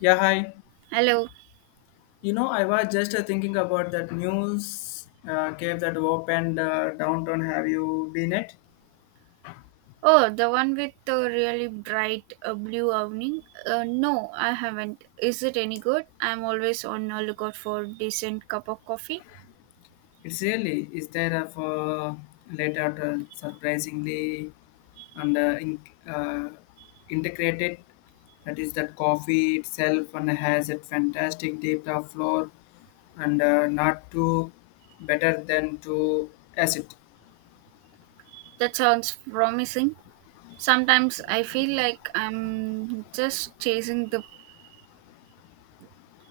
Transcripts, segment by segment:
Yeah, hi. Hello. I was just thinking about that news cave that opened downtown. Have you been it? Oh, the one with the really bright blue awning? No, I haven't. Is it any good? I'm always on a lookout for decent cup of coffee. It's really is there a for later to surprisingly and in, uh, integrated. That is that coffee itself and has a fantastic deep of floor and not too better than to acid. That sounds promising. Sometimes I feel like I'm just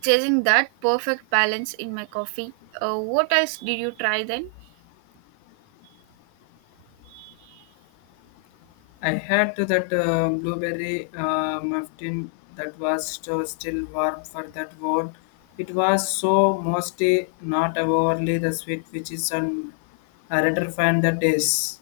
chasing that perfect balance in my coffee. What else did you try then? I had that blueberry muffin that was still warm for that word. It was so mostly not overly the sweet, which is an I rather fan that is.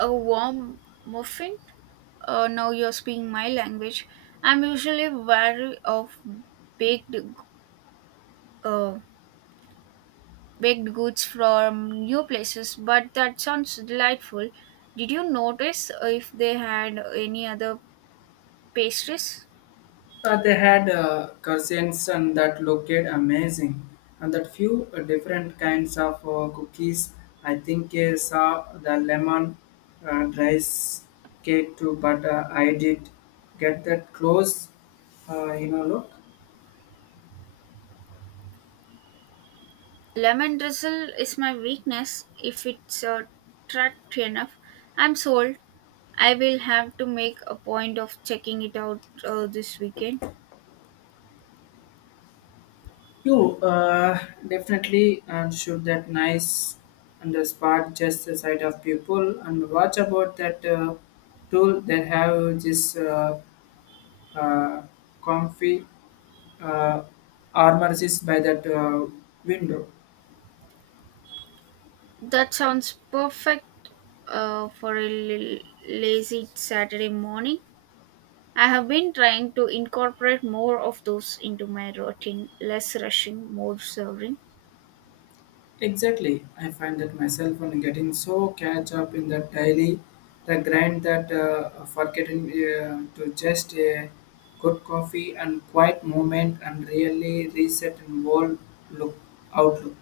A warm muffin? Now you're speaking my language. I'm usually wary of baked uh, baked goods from new places, but that sounds delightful. Did you notice if they had any other pastries? They had cuisines and that looked amazing, and that few different kinds of cookies. I think I saw the lemon rice cake too, but I did get that close, look. Lemon drizzle is my weakness. If it's tracked enough, I'm sold. I will have to make a point of checking it out this weekend. You definitely and should that nice and the spot just the side of people and watch about that tool that have this uh, comfy uh, armor is by that window. That sounds perfect for a lazy Saturday morning. I have been trying to incorporate more of those into my routine, less rushing, more serving. Exactly. I find that myself on getting so catch up in the daily, the grind that forgetting to just a good coffee and quiet moment and really reset and world look outlook.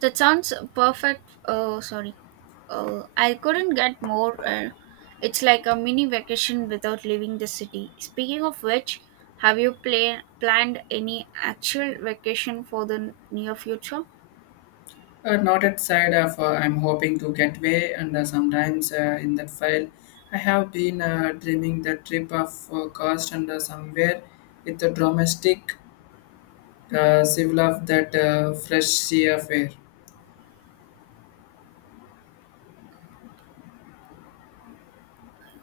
That sounds perfect. Sorry, I couldn't get more. It's like a mini vacation without leaving the city. Speaking of which, have you planned any actual vacation for the near future? Not at side of I'm hoping to get away, and sometimes in that file I have been dreaming the trip of cost and somewhere with the domestic civil of that fresh sea of air.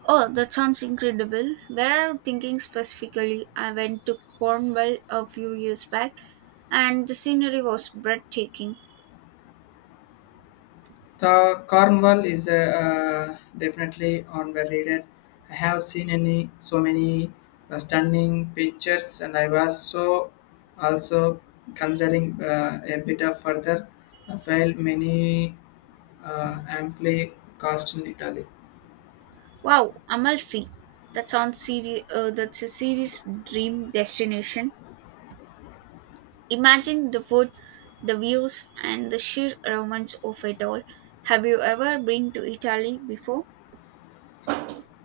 Oh, that sounds incredible. Where I'm thinking specifically, I went to Cornwall a few years back and the scenery was breathtaking. The Cornwall is definitely on the leader. I have seen any so many stunning pictures, and I was so also considering a bit of further file many amply cost in Italy. Wow, Amalfi. That sounds that's a serious dream destination. Imagine the food, the views, and the sheer romance of it all. Have you ever been to Italy before?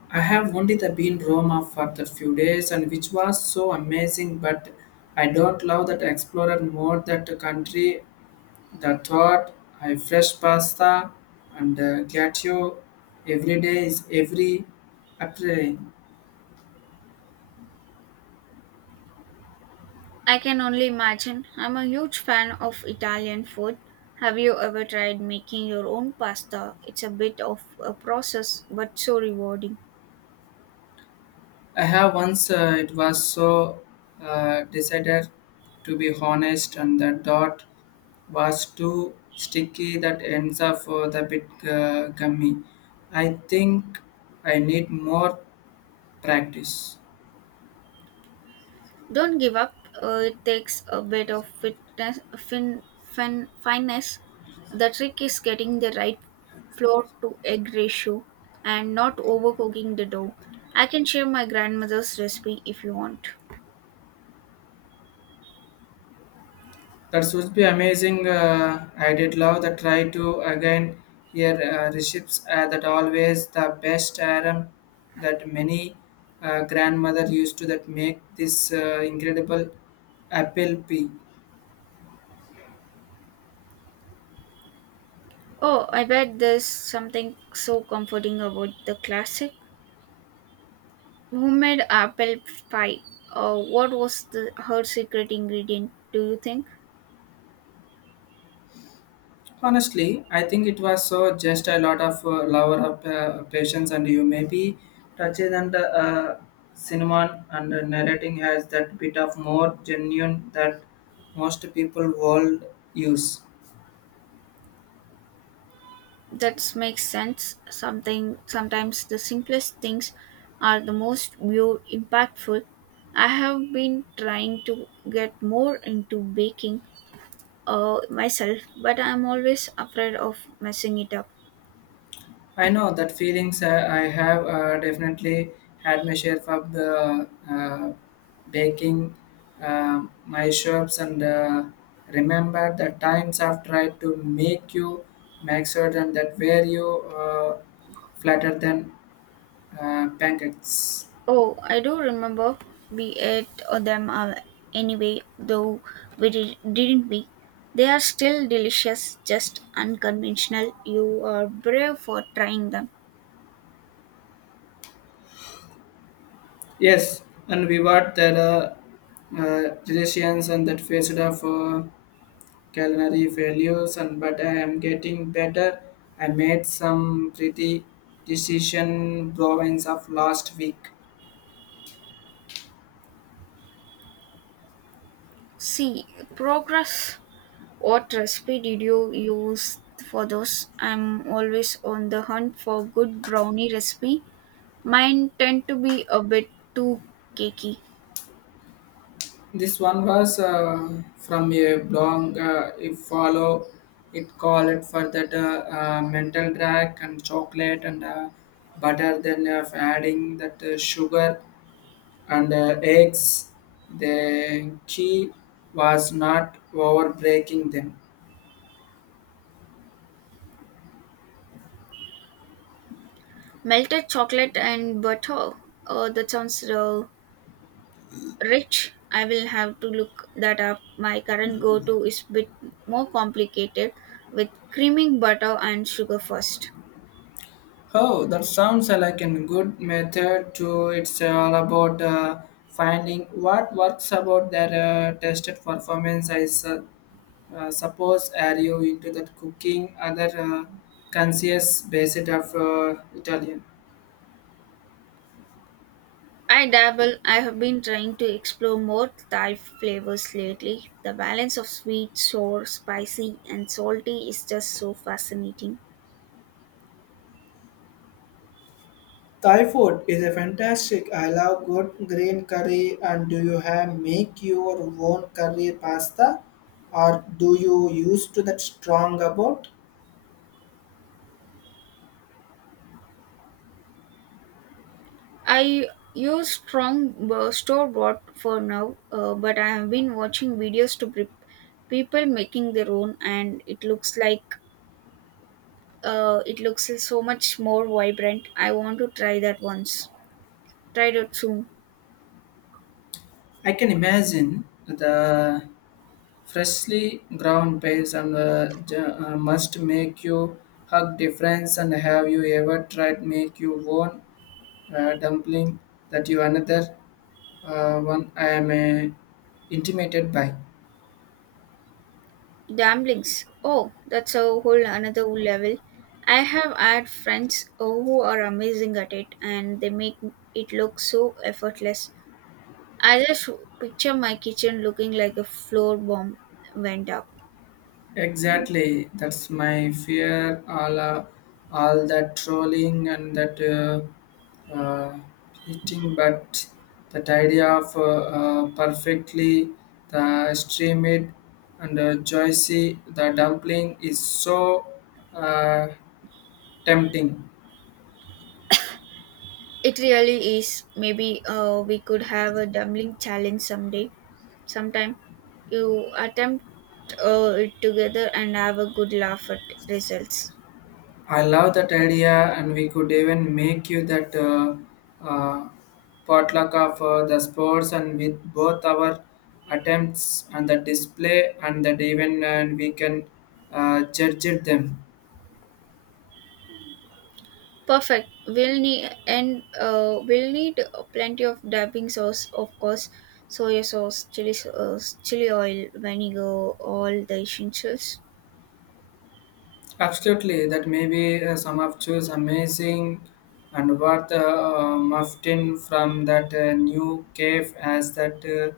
I have only the been Roma for the few days, and which was so amazing. But I don't love that explorer more that country. The thought, I fresh pasta and gatto every day is every appealing. I can only imagine. I'm a huge fan of Italian food. Have you ever tried making your own pasta? It's a bit of a process, but so rewarding. I have once it was so decided to be honest and the dot was too sticky that ends up for the bit gummy. I think I need more practice. Don't give up. It takes a bit of fineness. The trick is getting the right flour to egg ratio and not overcooking the dough. I can share my grandmother's recipe if you want. That would be amazing. I did love the try to again here recipes that always the best aram that many grandmother used to that make this incredible apple pie. Oh, I bet there's something so comforting about the classic homemade apple pie. What was the her secret ingredient? Do you think? Honestly, I think it was so just a lot of lover of patience and you maybe touches and cinnamon and narrating has that bit of more genuine that most people world use. That makes sense. Something sometimes the simplest things are the most view impactful. I have been trying to get more into baking myself, but I'm always afraid of messing it up. I know that feelings I have definitely had my share of the baking my shops and remember the times I've tried to make you make certain that where you uh, flatter than pancakes. Oh, I do remember we ate them anyway, though we didn't we? They are still delicious, just unconventional. You are brave for trying them. Yes, and we were there relations and that faced off. Culinary failures and but I am getting better. I made some pretty decision province of last week. See, progress. What recipe did you use for those? I'm always on the hunt for good brownie recipe. Mine tend to be a bit too cakey. This one was from a blog if follow it called for that mental drag and chocolate and butter then adding that sugar and eggs the key was not over breaking them. Melted chocolate and butter. That sounds rich. I will have to look that up. My current go-to is bit more complicated with creaming butter and sugar first. Oh, that sounds like a good method too. It's all about finding what works about their tested performance. Suppose are you into that cooking other conscious basis of Italian. I dabble. I have been trying to explore more Thai flavors lately. The balance of sweet, sour, spicy, and salty is just so fascinating. Thai food is a fantastic. I love good green curry. And do you have make your own curry pasta, or do you use to that strong about? I use strong store bought for now, but I have been watching videos to people making their own, and it looks like it looks so much more vibrant. I want to try that once. Try it soon. I can imagine the freshly ground pains and must make you hug difference. And have you ever tried make you own dumpling that you another one I am intimidated by? Dumplings. Oh, that's a whole another level. I have had friends oh, who are amazing at it and they make it look so effortless. I just picture my kitchen looking like a floor bomb went up. Exactly, that's my fear. All that trolling and that hitting, but that idea of perfectly the steamed and juicy the dumpling is so uh, tempting. It really is. Maybe we could have a dumpling challenge someday. Sometime you attempt it together and have a good laugh at results. I love that idea, and we could even make you that uh, potluck of the sports, and with both our attempts and the display and that even, and we can judge it them. Perfect. We'll need plenty of dabbing sauce, of course, soy sauce, chili oil, vinegar, all the essentials. Absolutely, that may be some of choose amazing and worth muffin from that new cave as that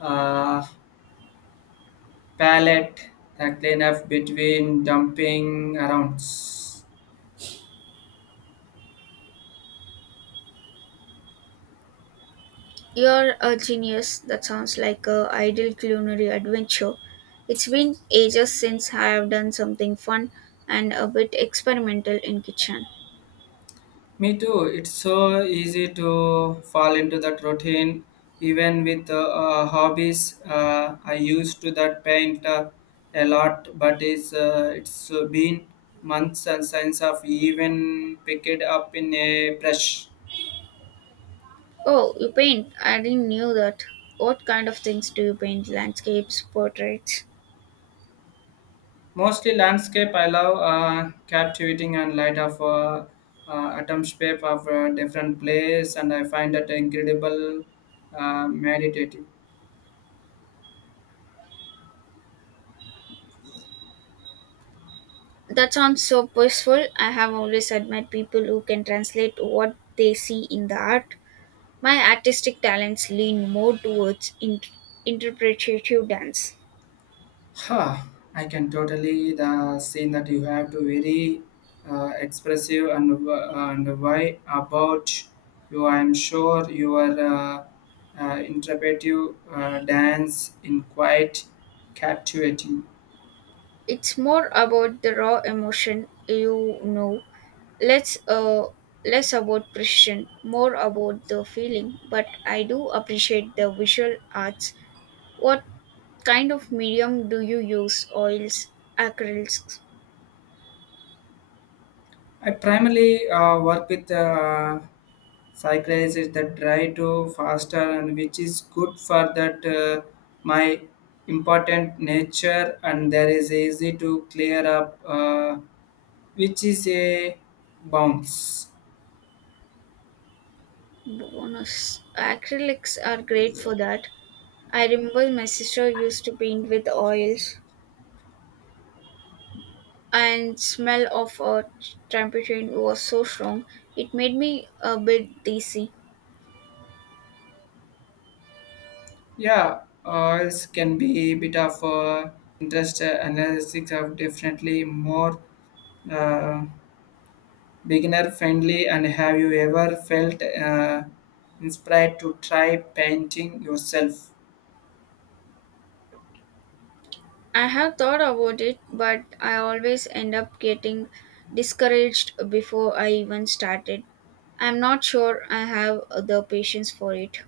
uh, uh, palette that clean up between dumping arounds. You're a genius. That sounds like a ideal culinary adventure. It's been ages since I have done something fun and a bit experimental in kitchen. Me too. It's so easy to fall into that routine, even with hobbies. I used to that paint a lot, but it's been months and since I've even picked it up in a brush. Oh, you paint? I didn't knew that. What kind of things do you paint? Landscapes, portraits? Mostly landscape. I love captivating and light of atmosphere of different place, and I find that incredible meditative. That sounds so peaceful. I have always admired people who can translate what they see in the art. My artistic talents lean more towards interpretative dance. Huh, I can totally the scene that you have to very expressive and and why about you. I am sure your interpretive dance in quite captivating. It's more about the raw emotion, you know, less uh, less about precision, more about the feeling. But I do appreciate the visual arts. What kind of medium do you use? Oils, acrylics, I primarily work with psychiatrists that try to faster and which is good for that my important nature and there is easy to clear up. Which is a bounce. bonus. Acrylics are great for that. I remember my sister used to paint with oils and smell of a turpentine was so strong it made me a bit dizzy. Yeah, it can be a bit of interest analysis of definitely more uh, beginner friendly. And have you ever felt inspired to try painting yourself? I have thought about it but I always end up getting discouraged before I even started. I'm not sure I have the patience for it.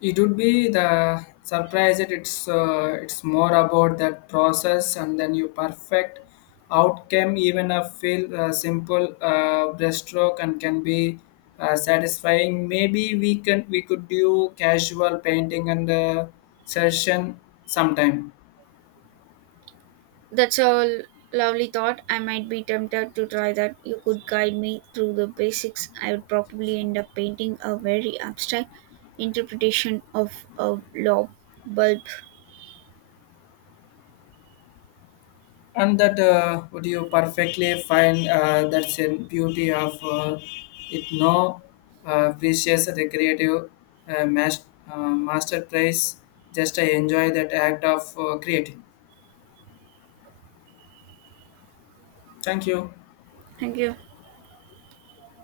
It would be the surprise that it's more about that process and then you perfect outcome even a feel simple breaststroke and can be satisfying. Maybe we could do casual painting and session sometime. That's a lovely thought. I might be tempted to try that. You could guide me through the basics. I would probably end up painting a very abstract interpretation of a lob bulb. And that would you perfectly find that's in beauty of it no precious recreative uh, mas- masterpiece just enjoy that act of creating thank you. Thank you.